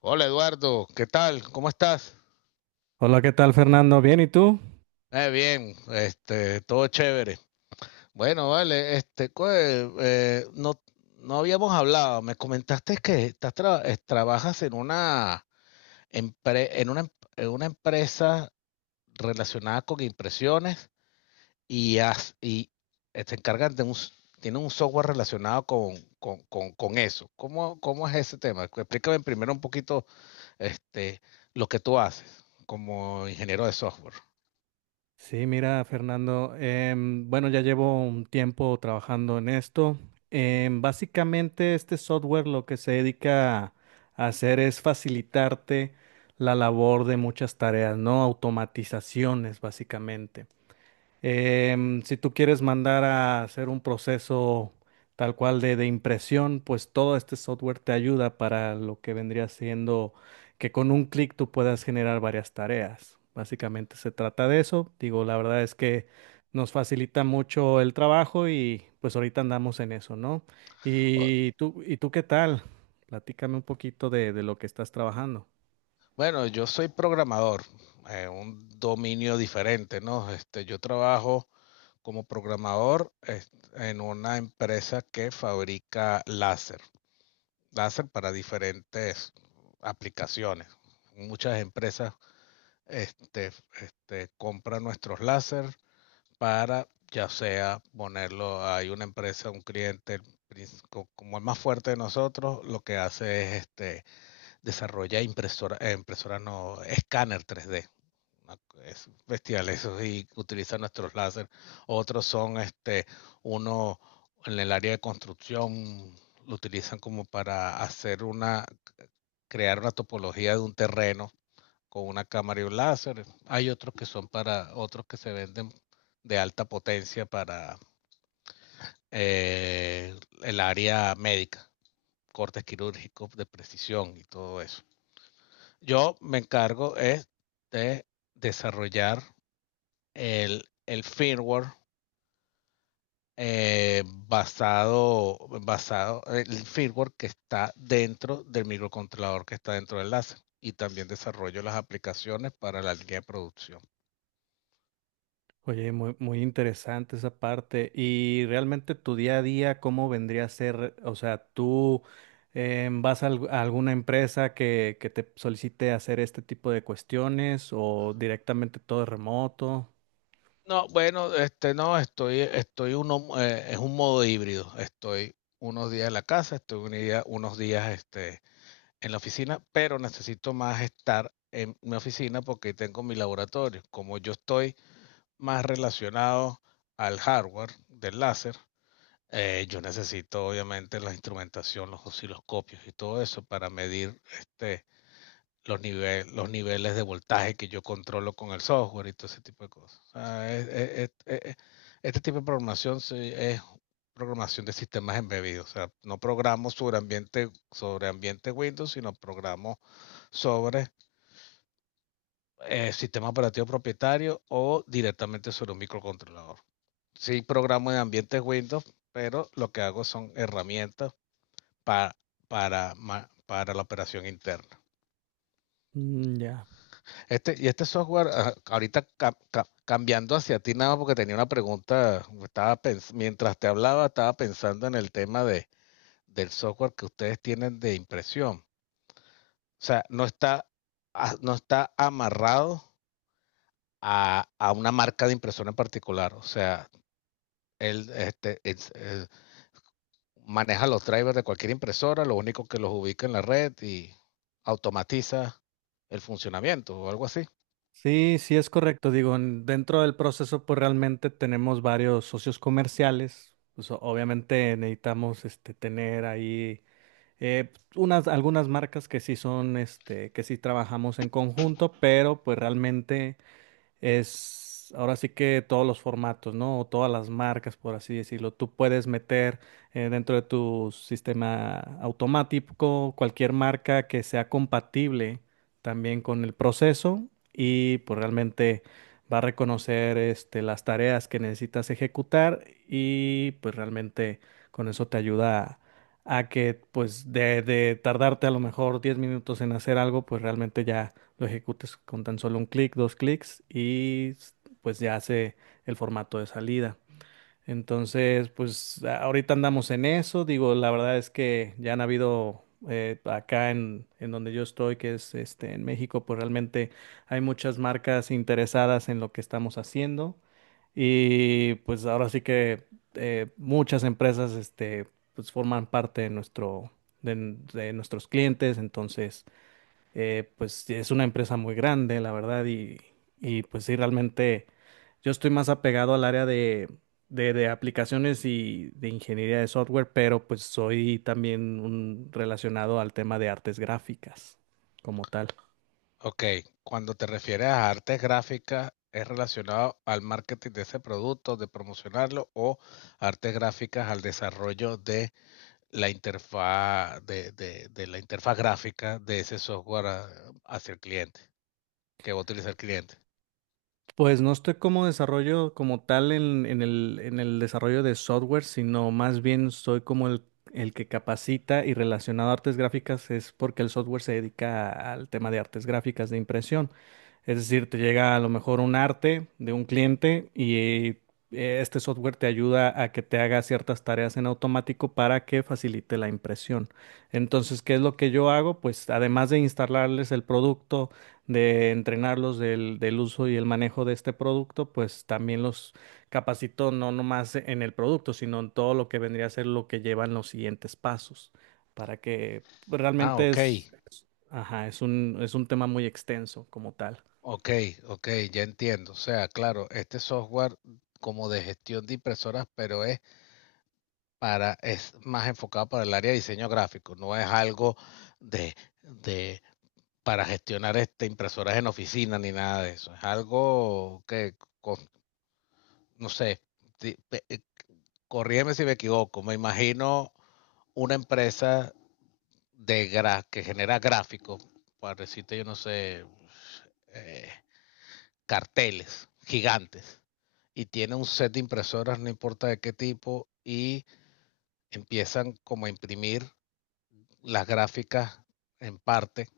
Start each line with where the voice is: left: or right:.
left: Hola Eduardo, ¿qué tal? ¿Cómo estás?
right: Hola, ¿qué tal, Fernando? ¿Bien? ¿Y tú?
left: Bien, todo chévere. Bueno, vale, no, no habíamos hablado. Me comentaste que trabajas en una, empre- en una, em- en una empresa relacionada con impresiones y se encargan de tienen un software relacionado con eso. ¿ cómo es ese tema? Explícame primero un poquito, este, lo que tú haces como ingeniero de software.
right: Sí, mira, Fernando, bueno, ya llevo un tiempo trabajando en esto. Básicamente, este software lo que se dedica a hacer es facilitarte la labor de muchas tareas, ¿no? Automatizaciones, básicamente. Si tú quieres mandar a hacer un proceso tal cual de impresión, pues todo este software te ayuda para lo que vendría siendo que con un clic tú puedas generar varias tareas. Básicamente se trata de eso. Digo, la verdad es que nos facilita mucho el trabajo y pues ahorita andamos en eso, ¿no?
left: O-
right: ¿Y tú qué tal? Platícame un poquito de lo que estás trabajando.
left: Bueno, yo soy programador, un dominio diferente, ¿no? Este, yo trabajo como programador es- en una empresa que fabrica láser, láser para diferentes aplicaciones. Muchas empresas, este, compran nuestros láser para, ya sea ponerlo, hay una empresa, un cliente, como el más fuerte de nosotros, lo que hace es desarrolla impresora no, escáner 3D. Es bestial eso y utilizan nuestros láser. Otros son uno en el área de construcción, lo utilizan como para hacer una, crear una topología de un terreno con una cámara y un láser. Hay otros que son para, otros que se venden de alta potencia para eh, el área médica, cortes quirúrgicos de precisión y todo eso. Yo me encargo es de desarrollar el firmware el firmware que está dentro del microcontrolador que está dentro del láser. Y también desarrollo las aplicaciones para la línea de producción.
right: Oye, muy interesante esa parte. Y realmente tu día a día, ¿cómo vendría a ser? O sea, tú vas a, a alguna empresa que te solicite hacer este tipo de cuestiones o directamente todo es remoto.
left: No, bueno, este no, estoy uno, es un modo híbrido. Estoy unos días en la casa, estoy un día, unos días en la oficina, pero necesito más estar en mi oficina porque tengo mi laboratorio. Como yo estoy más relacionado al hardware del láser, yo necesito obviamente la instrumentación, los osciloscopios y todo eso para medir los niveles de voltaje que yo controlo con el software y todo ese tipo de cosas. O sea, es- este tipo de programación sí es programación de sistemas embebidos. O sea, no programo sobre ambiente Windows, sino programo sobre sistema operativo propietario o directamente sobre un microcontrolador. Sí programo en ambientes Windows, pero lo que hago son herramientas pa- para, para la operación interna.
right: Mm, ya.
left: Este, y este software, ah, ahorita cambiando hacia ti nada, porque tenía una pregunta, estaba mientras te hablaba, estaba pensando en el tema de, del software que ustedes tienen de impresión. O sea, no está, ah, no está amarrado a una marca de impresora en particular. O sea, él este, es- eh, maneja los drivers de cualquier impresora, lo único que los ubica en la red y automatiza el funcionamiento o algo así.
right: Sí, sí es correcto. Digo, dentro del proceso, pues realmente tenemos varios socios comerciales. Pues obviamente necesitamos este, tener ahí. Unas, algunas marcas que sí son, este, que sí trabajamos en conjunto, pero pues realmente es ahora sí que todos los formatos, ¿no? O todas las marcas, por así decirlo. Tú puedes meter dentro de tu sistema automático cualquier marca que sea compatible también con el proceso y pues realmente va a reconocer este, las tareas que necesitas ejecutar y pues realmente con eso te ayuda a que pues de tardarte a lo mejor 10 minutos en hacer algo, pues realmente ya lo ejecutes con tan solo un clic, dos clics pues ya hace el formato de salida. Entonces, pues ahorita andamos en eso. Digo, la verdad es que ya han habido acá en donde yo estoy, que es este en México, pues realmente hay muchas marcas interesadas en lo que estamos haciendo. Y pues ahora sí que muchas empresas este, pues forman parte de nuestro, de nuestros clientes. Entonces, pues es una empresa muy grande, la verdad, y pues sí, realmente yo estoy más apegado al área de, de aplicaciones y de ingeniería de software, pero pues soy también un relacionado al tema de artes gráficas como tal.
left: Ok, cuando te refieres a artes gráficas, ¿es relacionado al marketing de ese producto, de promocionarlo o artes gráficas al desarrollo de de la interfaz gráfica de ese software hacia el cliente, que va a utilizar el cliente.
right: Pues no estoy como desarrollo como tal en el desarrollo de software, sino más bien soy como el que capacita y relacionado a artes gráficas es porque el software se dedica al tema de artes gráficas de impresión. Es decir, te llega a lo mejor un arte de un cliente y este software te ayuda a que te haga ciertas tareas en automático para que facilite la impresión. Entonces, ¿qué es lo que yo hago? Pues además de instalarles el producto, de entrenarlos del, del uso y el manejo de este producto, pues también los capacito no nomás en el producto, sino en todo lo que vendría a ser lo que llevan los siguientes pasos, para que
left: Ah,
right: realmente
left: ok,
right: es, ajá, es un tema muy extenso como tal.
left: ok, ok, ya entiendo. O sea, claro, este software como de gestión de impresoras, pero es para, es más enfocado para el área de diseño gráfico, no es algo de, de para gestionar impresoras en oficina ni nada de eso. Es algo que, con- no sé, ti- eh, corrígeme si me equivoco, me imagino una empresa de gra que genera gráficos, para decirte, yo no sé, eh, carteles gigantes, y tiene un set de impresoras, no importa de qué tipo, y empiezan como a imprimir las gráficas en parte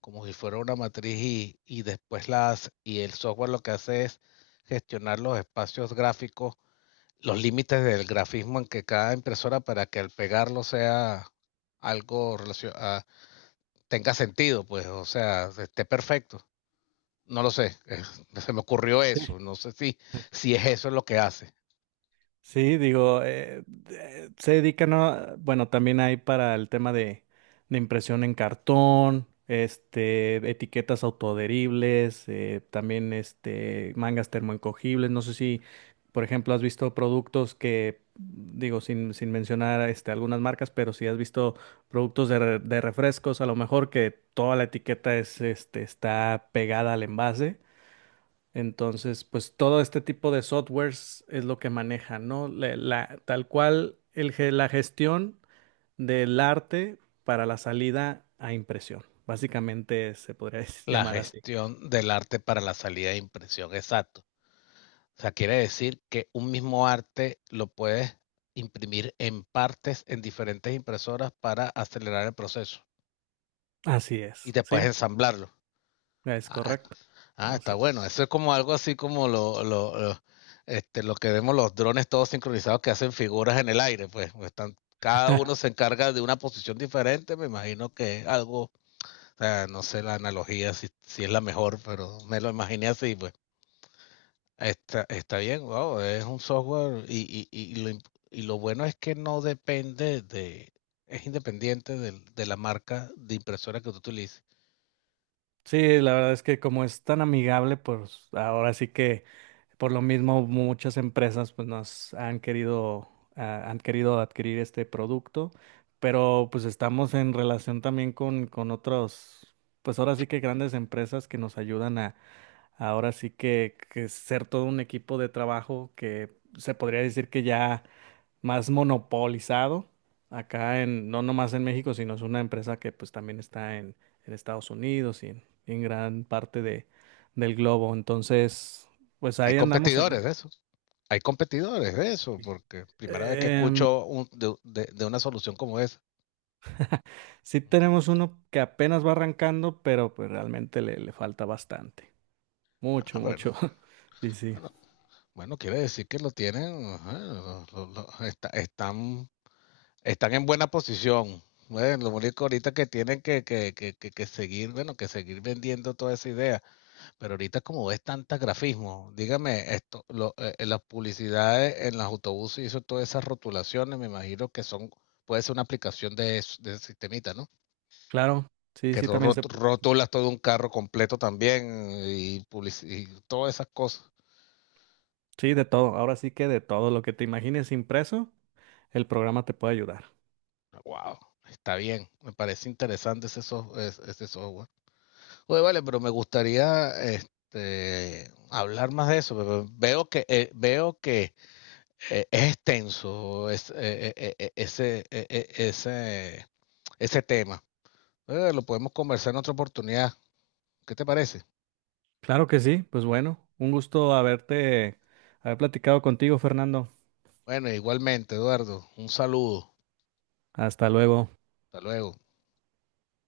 left: como si fuera una matriz y después las y el software lo que hace es gestionar los espacios gráficos, los límites del grafismo en que cada impresora para que al pegarlo sea algo tenga sentido, pues, o sea, esté perfecto. No lo sé, se me ocurrió eso, no sé si, si es eso lo que hace,
right: Sí, digo, se dedican a, bueno, también hay para el tema de impresión en cartón, este, etiquetas autoadheribles, también este, mangas termoencogibles. No sé si, por ejemplo, has visto productos que, digo, sin, sin mencionar este, algunas marcas, pero si has visto productos de refrescos, a lo mejor que toda la etiqueta es, este, está pegada al envase. Entonces, pues todo este tipo de softwares es lo que maneja, ¿no? Tal cual la gestión del arte para la salida a impresión. Básicamente se podría
left: la
right: llamar así.
left: gestión del arte para la salida de impresión, exacto. O sea, quiere decir que un mismo arte lo puedes imprimir en partes en diferentes impresoras para acelerar el proceso
right: Así
left: y
right: es,
left: después
right: ¿sí?
left: ensamblarlo.
right: Es
left: Ah,
right: correcto.
left: ah,
right: ¿No?
left: está
right: Sí.
left: bueno. Eso es como algo así como lo que vemos los drones todos sincronizados que hacen figuras en el aire, pues, están, cada uno se encarga de una posición diferente, me imagino que es algo, o sea, no sé la analogía si, si es la mejor, pero me lo imaginé así, pues. Está, está bien, wow, es un software y y lo bueno es que no depende de, es independiente la marca de impresora que tú utilices.
right: Sí, la verdad es que como es tan amigable, pues ahora sí que por lo mismo, muchas empresas pues nos han querido, ah, han querido adquirir este producto, pero pues estamos en relación también con otros, pues ahora sí que grandes empresas que nos ayudan a, ahora sí que ser todo un equipo de trabajo que se podría decir que ya más monopolizado acá en, no nomás en México, sino es una empresa que pues también está en Estados Unidos y en gran parte de, del globo. Entonces, pues
left: Hay
right: ahí andamos en...
left: competidores de eso, hay competidores de eso, porque primera vez que
right: Em,
left: escucho de una solución como esa.
right: sí tenemos uno que apenas va arrancando, pero pues realmente le, le falta bastante. Mucho,
left: Ah,
right: mucho. Sí, sí.
left: bueno, bueno, quiere decir que lo tienen, ajá, están, están en buena posición. Bueno, lo único ahorita que tienen que seguir, bueno, que seguir vendiendo toda esa idea. Pero ahorita como ves tanta grafismo, dígame esto, las publicidades en los autobuses y eso, todas esas rotulaciones, me imagino que son, puede ser una aplicación de, de ese sistemita, ¿no?
right: Claro. Sí,
left: Que
right: sí, también se...
left: rotulas todo un carro completo también y, y todas esas cosas.
right: Sí, de todo. Ahora sí que de todo lo que te imagines impreso, el programa te puede ayudar.
left: Wow, está bien, me parece interesante ese, ese software. Oye, vale, pero me gustaría hablar más de eso. Pero veo que, veo que es extenso es, eh, eh, eh, ese, eh, eh, ese, ese tema. Lo podemos conversar en otra oportunidad. ¿Qué te parece?
right: Claro que sí, pues bueno, un gusto haberte, haber platicado contigo, Fernando.
left: Bueno, igualmente, Eduardo, un saludo.
right: Hasta luego.
left: Hasta luego.